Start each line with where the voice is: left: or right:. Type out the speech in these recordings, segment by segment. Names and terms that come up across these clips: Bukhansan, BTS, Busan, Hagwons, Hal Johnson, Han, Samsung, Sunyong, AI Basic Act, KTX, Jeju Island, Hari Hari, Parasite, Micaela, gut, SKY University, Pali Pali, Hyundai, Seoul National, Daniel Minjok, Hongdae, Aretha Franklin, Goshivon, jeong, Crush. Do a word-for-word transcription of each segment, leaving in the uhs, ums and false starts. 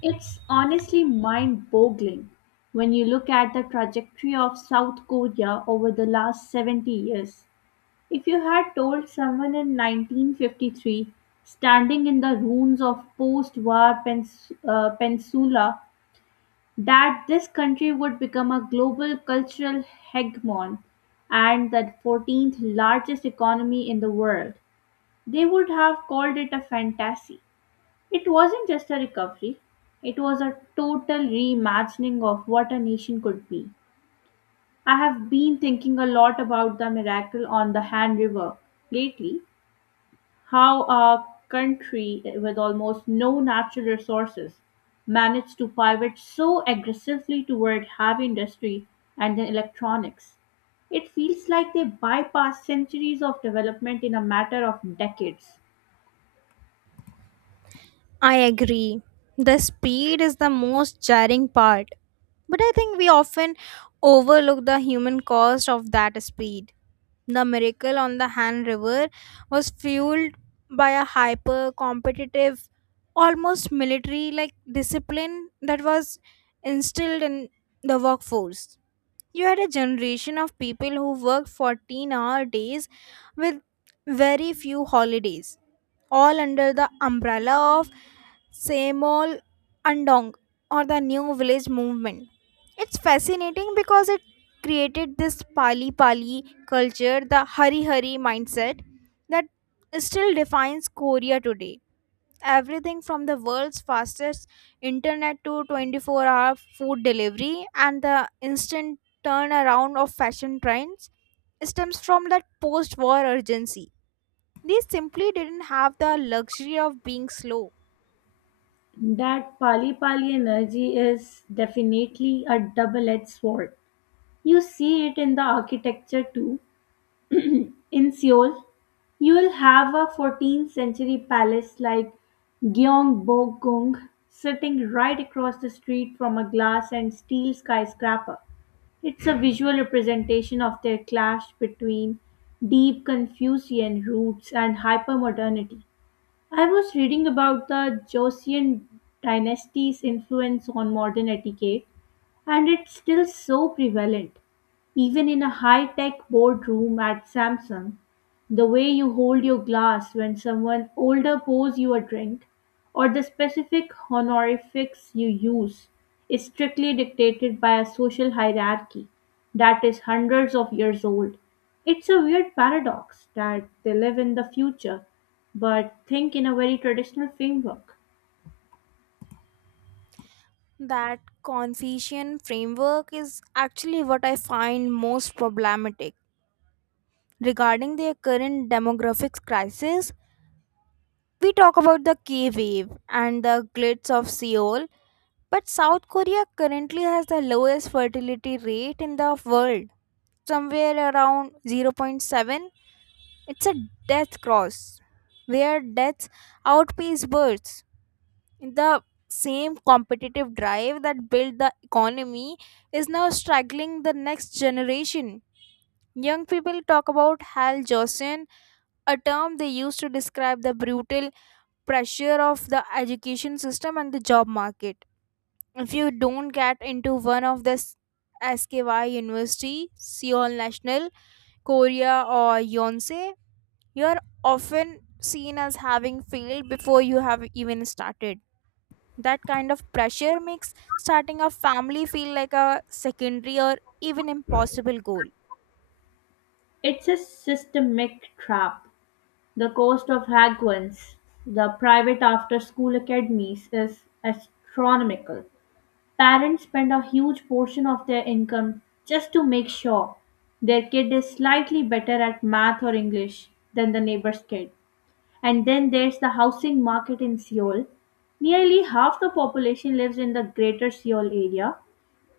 left: It's honestly mind boggling when you look at the trajectory of South Korea over the last seventy years. If you had told someone in nineteen fifty-three, standing in the ruins of post war Pens- uh, Peninsula, that this country would become a global cultural hegemon and the fourteenth largest economy in the world, they would have called it a fantasy. It wasn't just a recovery, it was a total reimagining of what a nation could be. I have been thinking a lot about the miracle on the Han River lately, how a country with almost no natural resources managed to pivot so aggressively toward heavy industry and then electronics. It feels like they bypassed centuries of development in a matter of decades.
right: I agree. The speed is the most jarring part. But I think we often overlook the human cost of that speed. The miracle on the Han River was fueled by a hyper competitive, almost military like discipline that was instilled in the workforce. You had a generation of people who worked fourteen hour days with very few holidays all under the umbrella of Samol Andong or the New Village Movement. It's fascinating because it created this Pali Pali culture, the Hari Hari mindset that still defines Korea today. Everything from the world's fastest internet to twenty-four hour food delivery and the instant turnaround of fashion trends stems from that post war urgency. They simply didn't have the luxury of being slow.
left: That Pali Pali energy is definitely a double edged sword. You see it in the architecture too. In Seoul, you will have a fourteenth century palace like Gyeongbokgung sitting right across the street from a glass and steel skyscraper. It's a visual representation of their clash between deep Confucian roots and hypermodernity. I was reading about the Joseon dynasty's influence on modern etiquette, and it's still so prevalent. Even in a high tech boardroom at Samsung, the way you hold your glass when someone older pours you a drink, or the specific honorifics you use, is strictly dictated by a social hierarchy that is hundreds of years old. It's a weird paradox that they live in the future but think in a very traditional framework.
right: That Confucian framework is actually what I find most problematic. Regarding their current demographics crisis, we talk about the K wave and the glitz of Seoul, but South Korea currently has the lowest fertility rate in the world, somewhere around zero point zero point seven. It's a death cross where deaths outpace births. The same competitive drive that built the economy is now struggling the next generation. Young people talk about Hal Johnson, a term they use to describe the brutal pressure of the education system and the job market. If you don't get into one of the SKY University, Seoul National, Korea, or Yonsei, you are often seen as having failed before you have even started. That kind of pressure makes starting a family feel like a secondary or even impossible goal.
left: It's a systemic trap. The cost of Hagwons, the private after-school academies, is astronomical. Parents spend a huge portion of their income just to make sure their kid is slightly better at math or English than the neighbor's kid. And then there's the housing market in Seoul. Nearly half the population lives in the greater Seoul area.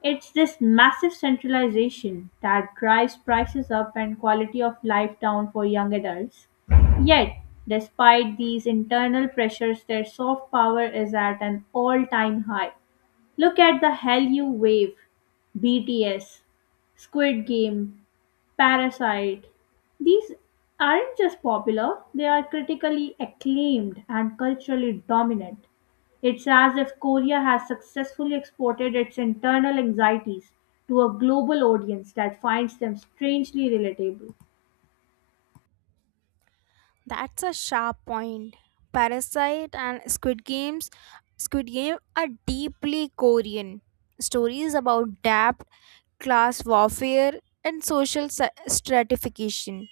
left: It's this massive centralization that drives prices up and quality of life down for young adults. Yet, despite these internal pressures, their soft power is at an all time high. Look at the Hell You Wave, B T S, Squid Game, Parasite. These aren't just popular, they are critically acclaimed and culturally dominant. It's as if Korea has successfully exported its internal anxieties to a global audience that finds them strangely relatable.
right: That's a sharp point. Parasite and Squid Games, Squid Game are deeply Korean. Stories about debt, class warfare, and social sa- stratification.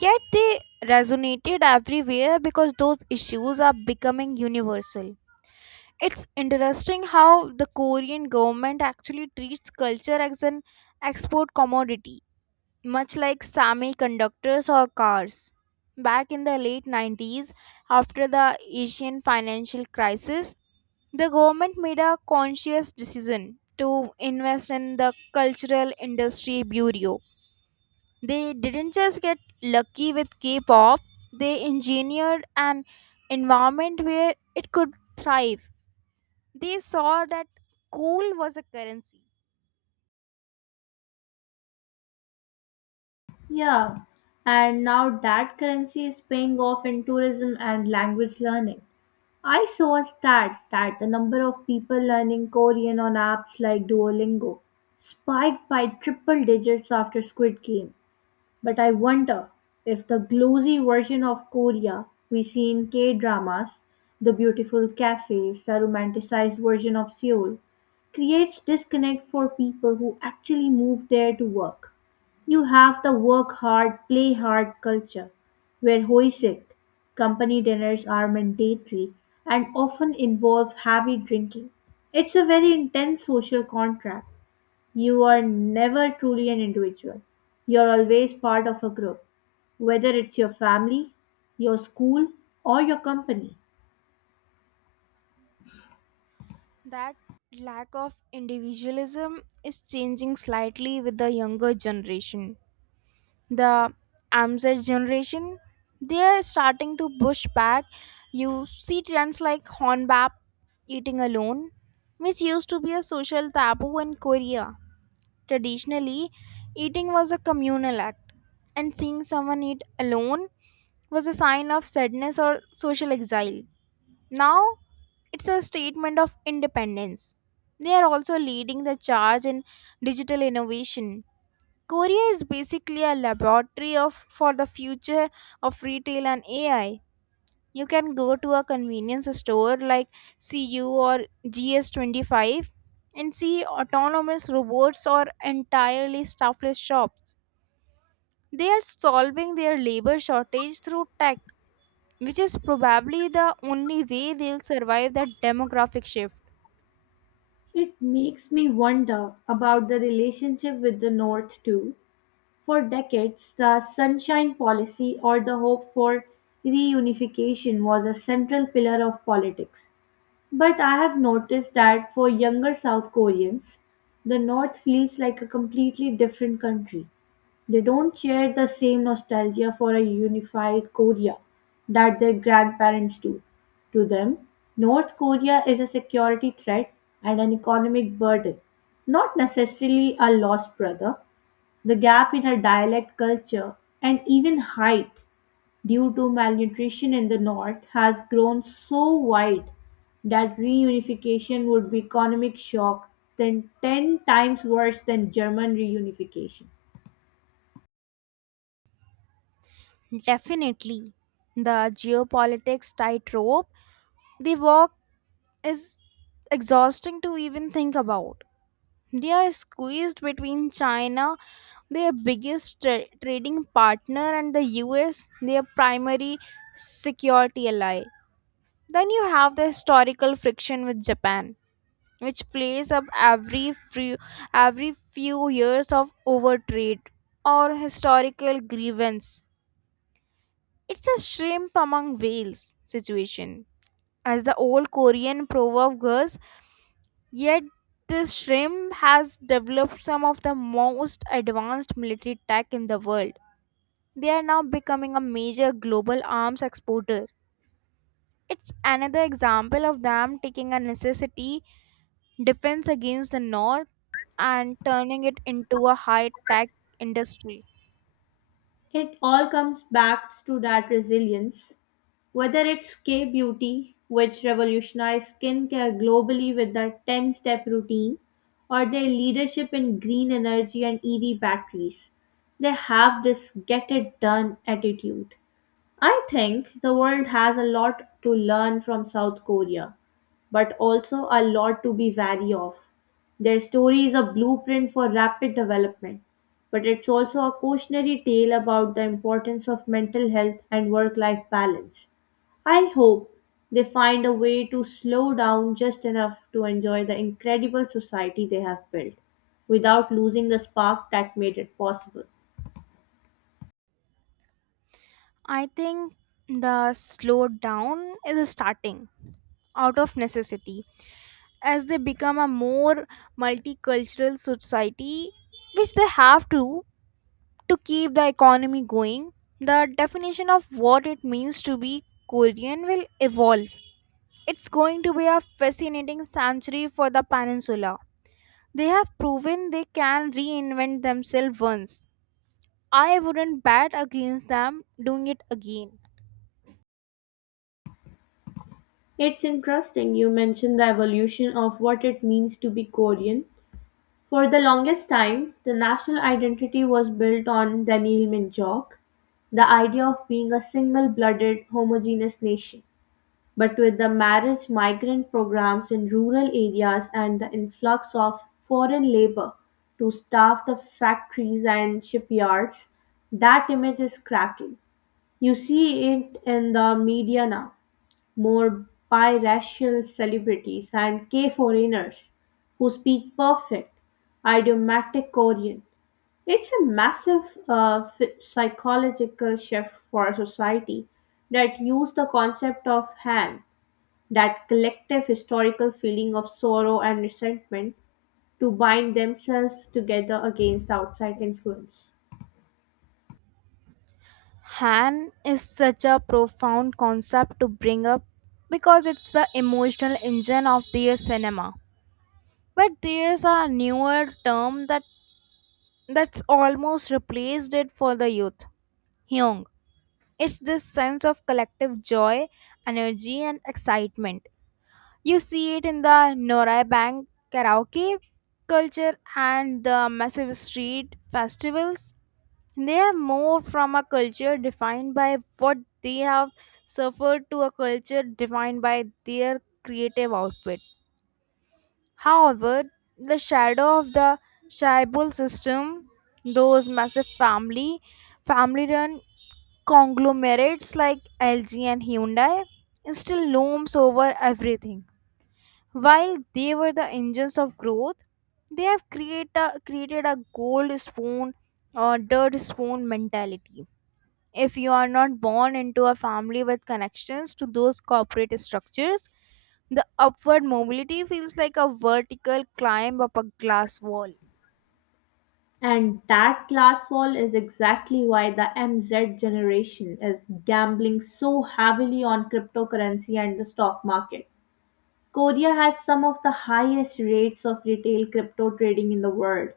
right: Yet they resonated everywhere because those issues are becoming universal. It's interesting how the Korean government actually treats culture as an export commodity, much like semiconductors or cars. Back in the late nineties, after the Asian financial crisis, the government made a conscious decision to invest in the Cultural Industry Bureau. They didn't just get lucky with K pop, they engineered an environment where it could thrive. They saw that coal was a currency.
left: Yeah, and now that currency is paying off in tourism and language learning. I saw a stat that the number of people learning Korean on apps like Duolingo spiked by triple digits after Squid Game. But I wonder if the glossy version of Korea we see in K dramas, the beautiful cafes, the romanticized version of Seoul, creates disconnect for people who actually move there to work. You have the work hard, play hard culture, where hoisik, company dinners are mandatory and often involve heavy drinking. It's a very intense social contract. You are never truly an individual. You're always part of a group, whether it's your family, your school, or your company.
right: That lack of individualism is changing slightly with the younger generation. The Amzer generation, they are starting to push back. You see trends like Hornbap eating alone, which used to be a social taboo in Korea. Traditionally, eating was a communal act, and seeing someone eat alone was a sign of sadness or social exile. Now, it's a statement of independence. They are also leading the charge in digital innovation. Korea is basically a laboratory of for the future of retail and A I. You can go to a convenience store like C U or G S twenty-five and see autonomous robots or entirely staffless shops. They are solving their labor shortage through tech, which is probably the only way they'll survive that demographic shift.
left: It makes me wonder about the relationship with the North too. For decades, the Sunshine Policy or the hope for reunification was a central pillar of politics. But I have noticed that for younger South Koreans, the North feels like a completely different country. They don't share the same nostalgia for a unified Korea that their grandparents do. To them, North Korea is a security threat and an economic burden, not necessarily a lost brother. The gap in our dialect culture and even height due to malnutrition in the north has grown so wide that reunification would be economic shock than ten times worse than German reunification.
right: Definitely. The geopolitics tightrope they walk is exhausting to even think about. They are squeezed between China, their biggest tra- trading partner, and the U S, their primary security ally. Then you have the historical friction with Japan, which plays up every few, every few years of overtrade or historical grievance. It's a shrimp among whales situation as the old Korean proverb goes, yet this shrimp has developed some of the most advanced military tech in the world. They are now becoming a major global arms exporter. It's another example of them taking a necessity defense against the North and turning it into a high tech industry.
left: It all comes back to that resilience. Whether it's K Beauty, which revolutionized skincare globally with their ten step routine, or their leadership in green energy and E V batteries, they have this get it done attitude. I think the world has a lot to learn from South Korea but also a lot to be wary of. Their story is a blueprint for rapid development, but it's also a cautionary tale about the importance of mental health and work life balance. I hope they find a way to slow down just enough to enjoy the incredible society they have built without losing the spark that made it possible.
right: I think the slowdown is starting out of necessity as they become a more multicultural society which they have to to keep the economy going. The definition of what it means to be korean will evolve. It's going to be a fascinating century for the peninsula. They have proven they can reinvent themselves once. I wouldn't bet against them doing it again.
left: It's interesting you mention the evolution of what it means to be Korean. For the longest time, the national identity was built on Daniel Minjok, the idea of being a single blooded, homogeneous nation. But with the marriage migrant programs in rural areas and the influx of foreign labor to staff the factories and shipyards, that image is cracking. You see it in the media now, more biracial celebrities and K foreigners who speak perfect, idiomatic Korean. It's a massive uh, ph- psychological shift for a society that used the concept of Han, that collective historical feeling of sorrow and resentment, to bind themselves together against outside influence.
right: Han is such a profound concept to bring up because it's the emotional engine of their cinema. But there's a newer term that that's almost replaced it for the youth. Hyung. It's this sense of collective joy, energy and excitement. You see it in the Norai Bank karaoke culture and the massive street festivals. They are more from a culture defined by what they have suffered to a culture defined by their creative output. However, the shadow of the tribal system, those massive family, family-run conglomerates like L G and Hyundai, still looms over everything. While they were the engines of growth, they have create a, created a gold spoon or dirt spoon mentality if you are not born into a family with connections to those corporate structures. The upward mobility feels like a vertical climb up a glass wall.
left: And that glass wall is exactly why the M Z generation is gambling so heavily on cryptocurrency and the stock market. Korea has some of the highest rates of retail crypto trading in the world.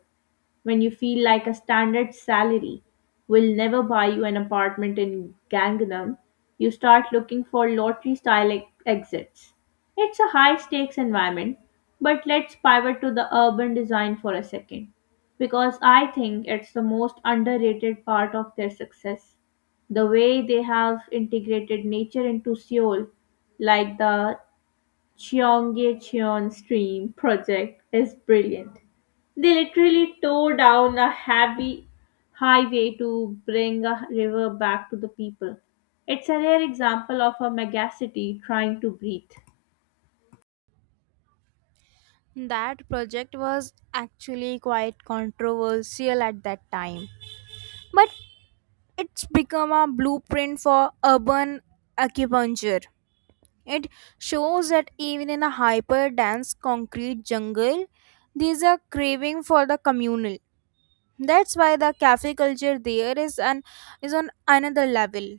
left: When you feel like a standard salary will never buy you an apartment in Gangnam, you start looking for lottery style ex- exits. It's a high stakes environment, but let's pivot to the urban design for a second because I think it's the most underrated part of their success. The way they have integrated nature into Seoul, like the Cheongye Cheon Stream project, is brilliant. They literally tore down a heavy highway to bring a river back to the people. It's a rare example of a megacity trying to breathe.
right: That project was actually quite controversial at that time, but it's become a blueprint for urban acupuncture. It shows that even in a hyper dense concrete jungle there's a craving for the communal. That's why the cafe culture there is an is on another level.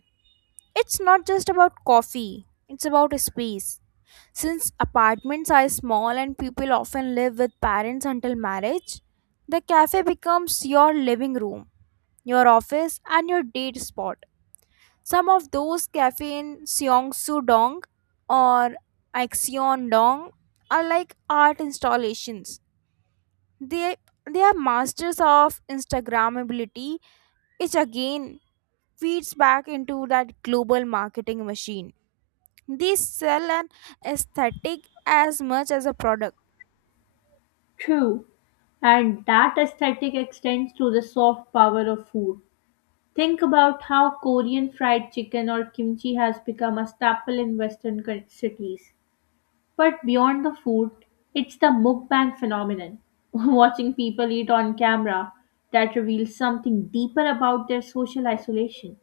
right: It's not just about coffee, it's about space. Since apartments are small and people often live with parents until marriage, the cafe becomes your living room, your office and your date spot. Some of those cafes, in Seongsu Dong or Axion Dong are like art installations. They they are masters of Instagrammability. It again feeds back into that global marketing machine. They sell an aesthetic as much as a product.
left: True, and that aesthetic extends to the soft power of food. Think about how Korean fried chicken or kimchi has become a staple in Western cul- cities. But beyond the food, it's the mukbang phenomenon. Watching people eat on camera, that reveals something deeper about their social isolation.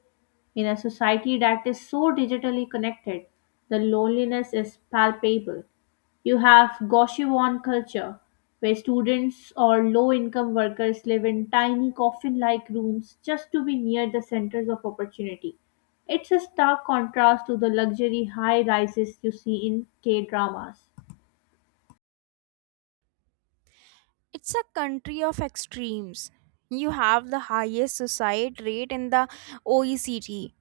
left: In a society that is so digitally connected, the loneliness is palpable. You have Goshivon culture, where students or low income workers live in tiny coffin like rooms just to be near the centers of opportunity. It's a stark contrast to the luxury high rises you see in K dramas.
right: It's a country of extremes. You have the highest suicide rate in the O E C D,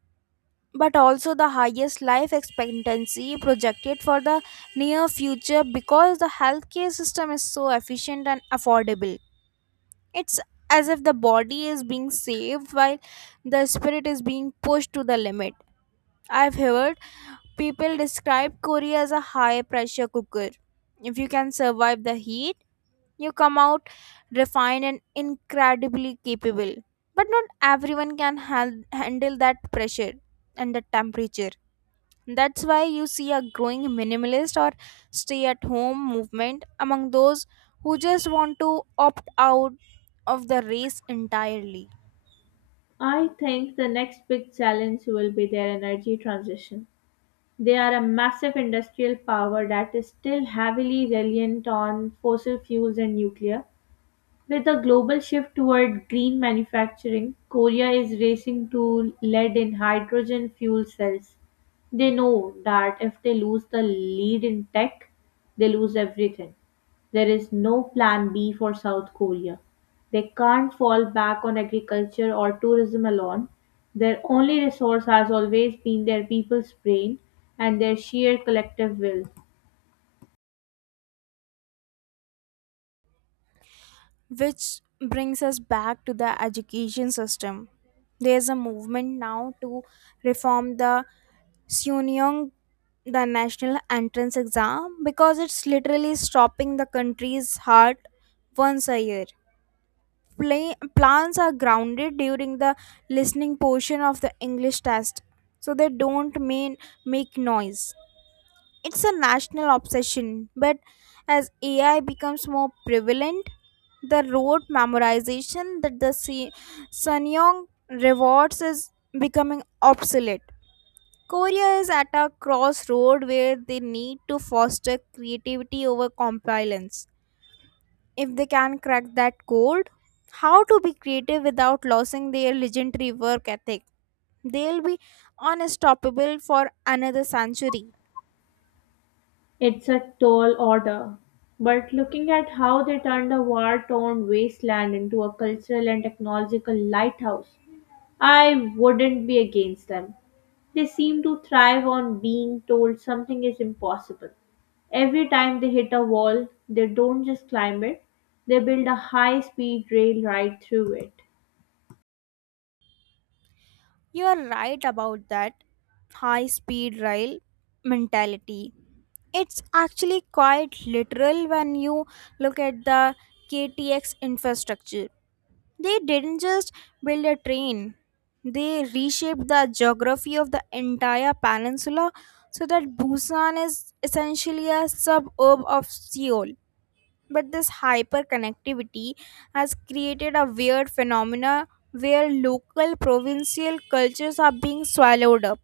right: but also the highest life expectancy projected for the near future because the healthcare system is so efficient and affordable. It's as if the body is being saved while the spirit is being pushed to the limit. I've heard people describe Korea as a high pressure cooker. If you can survive the heat, you come out refined and incredibly capable. But not everyone can han- handle that pressure and the temperature. That's why you see a growing minimalist or stay at home movement among those who just want to opt out of the race entirely.
left: I think the next big challenge will be their energy transition. They are a massive industrial power that is still heavily reliant on fossil fuels and nuclear. With a global shift toward green manufacturing, Korea is racing to lead in hydrogen fuel cells. They know that if they lose the lead in tech, they lose everything. There is no plan B for South Korea. They can't fall back on agriculture or tourism alone. Their only resource has always been their people's brain and their sheer collective will.
right: Which brings us back to the education system. There's a movement now to reform the Sunyong, the national entrance exam, because it's literally stopping the country's heart once a year. Play, plans are grounded during the listening portion of the English test, so they don't mean make noise. It's a national obsession, but as A I becomes more prevalent, the rote memorization that the Se- Sanyong rewards is becoming obsolete. Korea is at a crossroad where they need to foster creativity over compliance. If they can crack that code, how to be creative without losing their legendary work ethic, they'll be unstoppable for another century.
left: It's a tall order, but looking at how they turned a war torn wasteland into a cultural and technological lighthouse, I wouldn't be against them. They seem to thrive on being told something is impossible. Every time they hit a wall, they don't just climb it, they build a high speed rail right through it.
right: You are right about that high speed rail mentality. It's actually quite literal when you look at the K T X infrastructure. They didn't just build a train, they reshaped the geography of the entire peninsula so that Busan is essentially a suburb of Seoul. But this hyperconnectivity has created a weird phenomena where local provincial cultures are being swallowed up.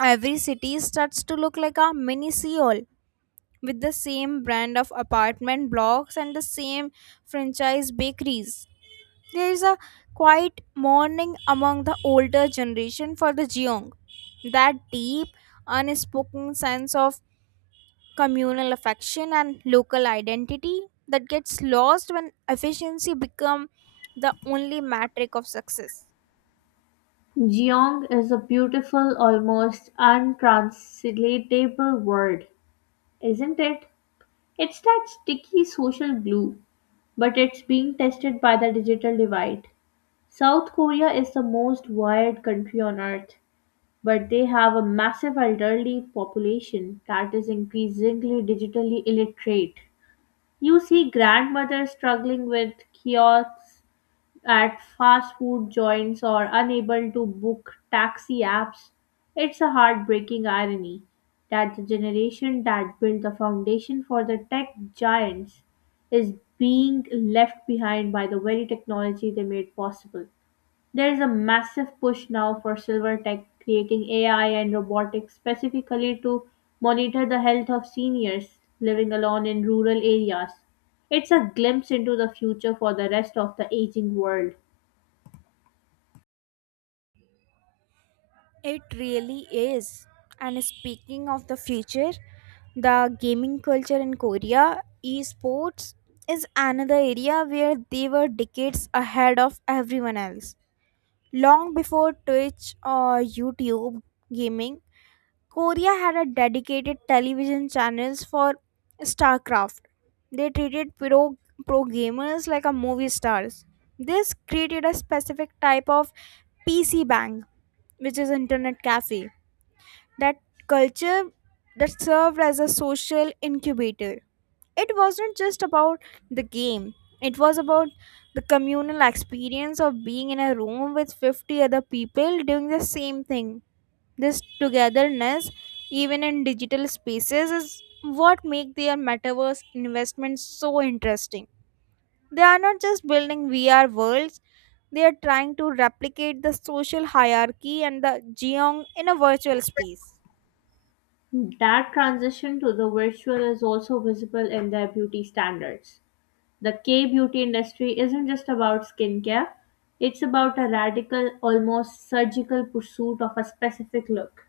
right: Every city starts to look like a mini Seoul with the same brand of apartment blocks and the same franchise bakeries. There is a quiet mourning among the older generation for the jeong, that deep unspoken sense of communal affection and local identity that gets lost when efficiency become the only metric of success.
left: Geong is a beautiful, almost untranslatable word, isn't it? It's that sticky social glue, but it's being tested by the digital divide. South Korea is the most wired country on earth, but they have a massive elderly population that is increasingly digitally illiterate. You see grandmothers struggling with kiosks at fast food joints or unable to book taxi apps. It's a heartbreaking irony that the generation that built the foundation for the tech giants is being left behind by the very technology they made possible. There is a massive push now for silver tech, creating A I and robotics specifically to monitor the health of seniors living alone in rural areas. It's a glimpse into the future for the rest of the aging world.
right: It really is. And speaking of the future, the gaming culture in korea, esports, is another area where they were decades ahead of everyone else. Long before twitch or youtube gaming, Korea had a dedicated television channels for StarCraft. They treated pro, pro gamers like a movie stars. This created a specific type of P C bang, which is internet cafe. That culture that served as a social incubator. It wasn't just about the game. It was about the communal experience of being in a room with fifty other people doing the same thing. This togetherness, even in digital spaces, is what make their metaverse investments so interesting. They are not just building V R worlds, they are trying to replicate the social hierarchy and the geong in a virtual space.
left: That transition to the virtual is also visible in their beauty standards. The K beauty industry isn't just about skincare, it's about a radical, almost surgical pursuit of a specific look.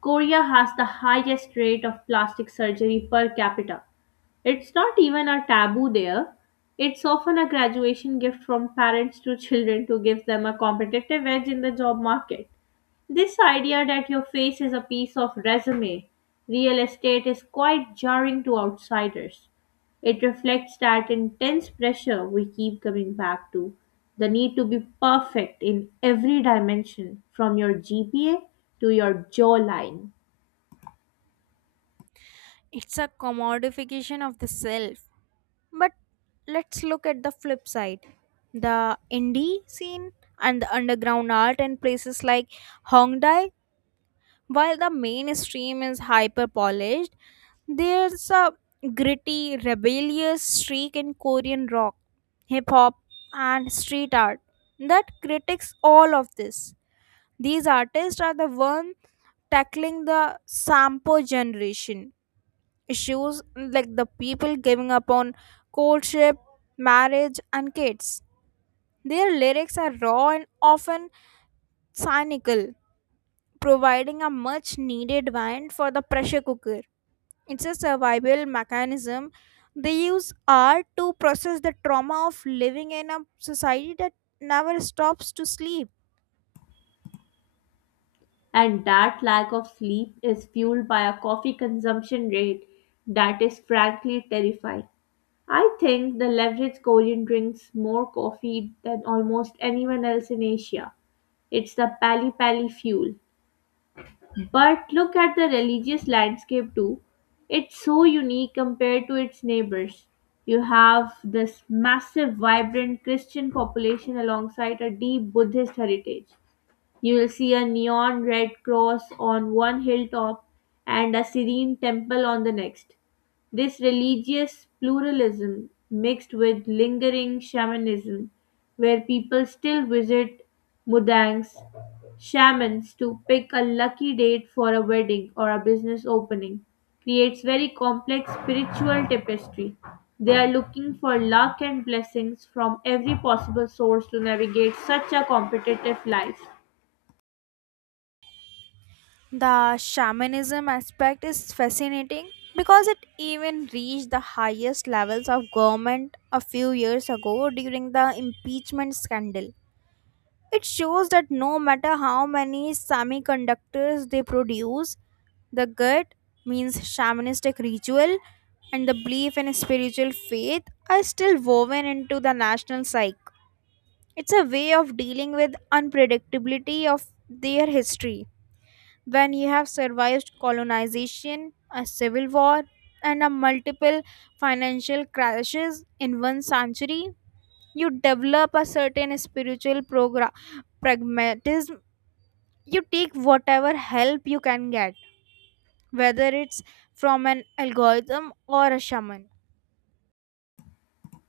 left: Korea has the highest rate of plastic surgery per capita. It's not even a taboo there. It's often a graduation gift from parents to children to give them a competitive edge in the job market. This idea that your face is a piece of resume, real estate is quite jarring to outsiders. It reflects that intense pressure we keep coming back to, the need to be perfect in every dimension, from your G P A to your jawline.
right: It's a commodification of the self. But let's look at the flip side. The indie scene and the underground art in places like Hongdae. While the mainstream is hyper polished, there's a gritty, rebellious streak in Korean rock, hip hop, and street art that critiques all of this. These artists are the ones tackling the Sampo generation issues like the people giving up on courtship, marriage, and kids. Their lyrics are raw and often cynical, providing a much needed vent for the pressure cooker. It's a survival mechanism. They use art to process the trauma of living in a society that never stops to sleep.
left: And that lack of sleep is fueled by a coffee consumption rate that is frankly terrifying. I think the leverage Korean drinks more coffee than almost anyone else in Asia. It's the pali pali fuel. But look at the religious landscape too. It's so unique compared to its neighbors. You have this massive, vibrant Christian population alongside a deep Buddhist heritage. You will see a neon red cross on one hilltop and a serene temple on the next. This religious pluralism mixed with lingering shamanism, where people still visit mudangs, shamans to pick a lucky date for a wedding or a business opening, creates very complex spiritual tapestry. They are looking for luck and blessings from every possible source to navigate such a competitive life.
right: The shamanism aspect is fascinating because it even reached the highest levels of government a few years ago during the impeachment scandal. It shows that no matter how many semiconductors they produce, the gut means shamanistic ritual and the belief in spiritual faith are still woven into the national psyche. It's a way of dealing with unpredictability of their history. When you have survived colonization, a civil war, and a multiple financial crashes in one century, you develop a certain spiritual progra- pragmatism. You take whatever help you can get, whether it's from an algorithm or a shaman.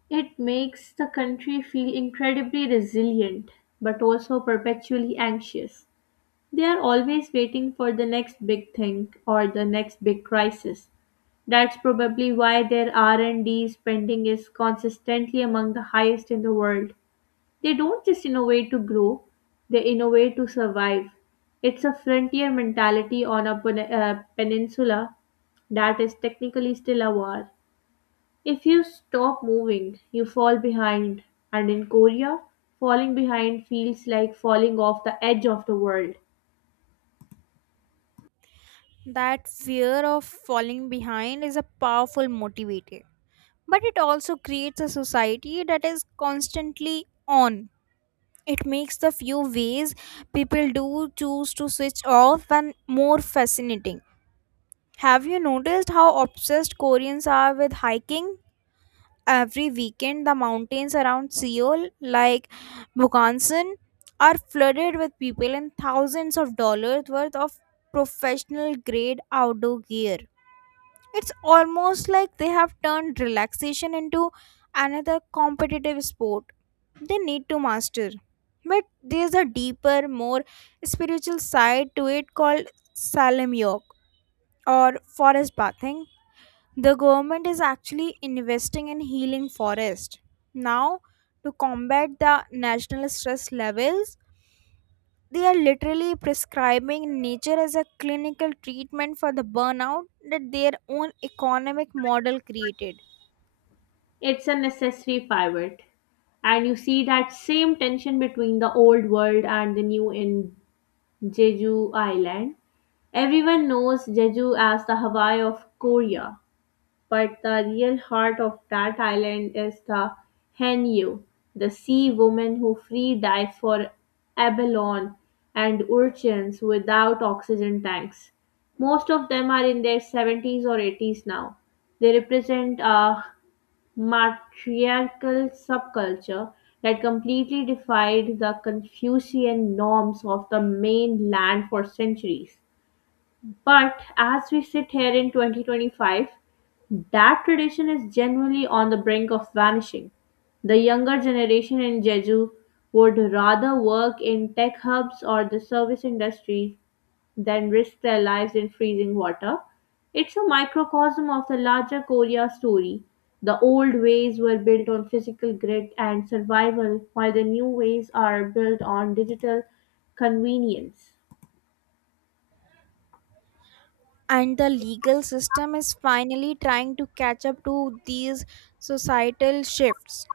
left: It makes the country feel incredibly resilient, but also perpetually anxious. They are always waiting for the next big thing or the next big crisis. That's probably why their R and D spending is consistently among the highest in the world. They don't just innovate to grow, they innovate to survive. It's a frontier mentality on a pen- uh, peninsula that is technically still a war. If you stop moving, you fall behind, and in Korea, falling behind feels like falling off the edge of the world.
right: That fear of falling behind is a powerful motivator, but it also creates a society that is constantly on. It makes the few ways people do choose to switch off and more fascinating. Have you noticed how obsessed Koreans are with hiking? Every weekend, the mountains around Seoul, like Bukhansan, are flooded with people in thousands of dollars worth of professional grade outdoor gear. It's almost like they have turned relaxation into another competitive sport they need to master. But there's a deeper, more spiritual side to it called Salam Yog or forest bathing. The government is actually investing in healing forest. Now, to combat the national stress levels, they are literally prescribing nature as a clinical treatment for the burnout that their own economic model created.
left: It's a necessary pivot. And you see that same tension between the old world and the new in Jeju Island. Everyone knows Jeju as the Hawaii of Korea, but the real heart of that island is the Hanyu, the sea women who free dive for abalone and urchins without oxygen tanks. Most of them are in their seventies or eighties now. They represent a matriarchal subculture that completely defied the Confucian norms of the mainland for centuries. But as we sit here in twenty twenty-five, that tradition is generally on the brink of vanishing. The younger generation in Jeju would rather work in tech hubs or the service industry than risk their lives in freezing water. It's a microcosm of the larger Korea story. The old ways were built on physical grit and survival, while the new ways are built on digital convenience.
right: And the legal system is finally trying to catch up to these societal shifts.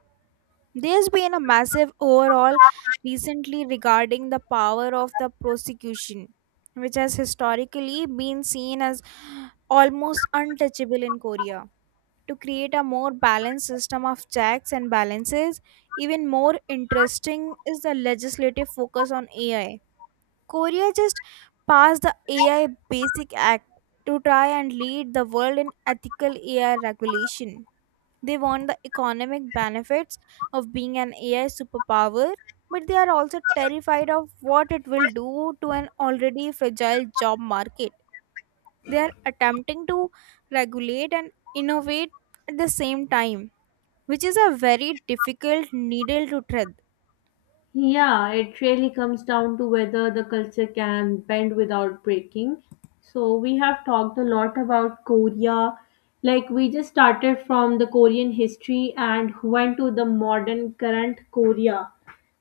right: There's been a massive overhaul recently regarding the power of the prosecution, which has historically been seen as almost untouchable in Korea. To create a more balanced system of checks and balances, even more interesting is the legislative focus on A I. Korea just passed the A I Basic Act to try and lead the world in ethical A I regulation. They want the economic benefits of being an A I superpower, but they are also terrified of what it will do to an already fragile job market. They are attempting to regulate and innovate at the same time, which is a very difficult needle to thread.
left: Yeah, it really comes down to whether the culture can bend without breaking. So, we have talked a lot about Korea. Like, we just started from the Korean history and went to the modern current Korea.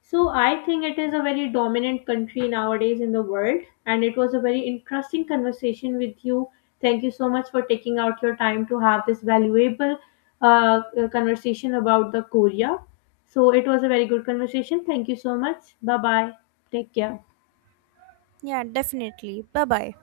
left: So, I think it is a very dominant country nowadays in the world. And it was a very interesting conversation with you. Thank you so much for taking out your time to have this valuable uh, uh, conversation about the Korea. So it was a very good conversation. Thank you so much. Bye bye. Take care.
right: Yeah, definitely. Bye bye.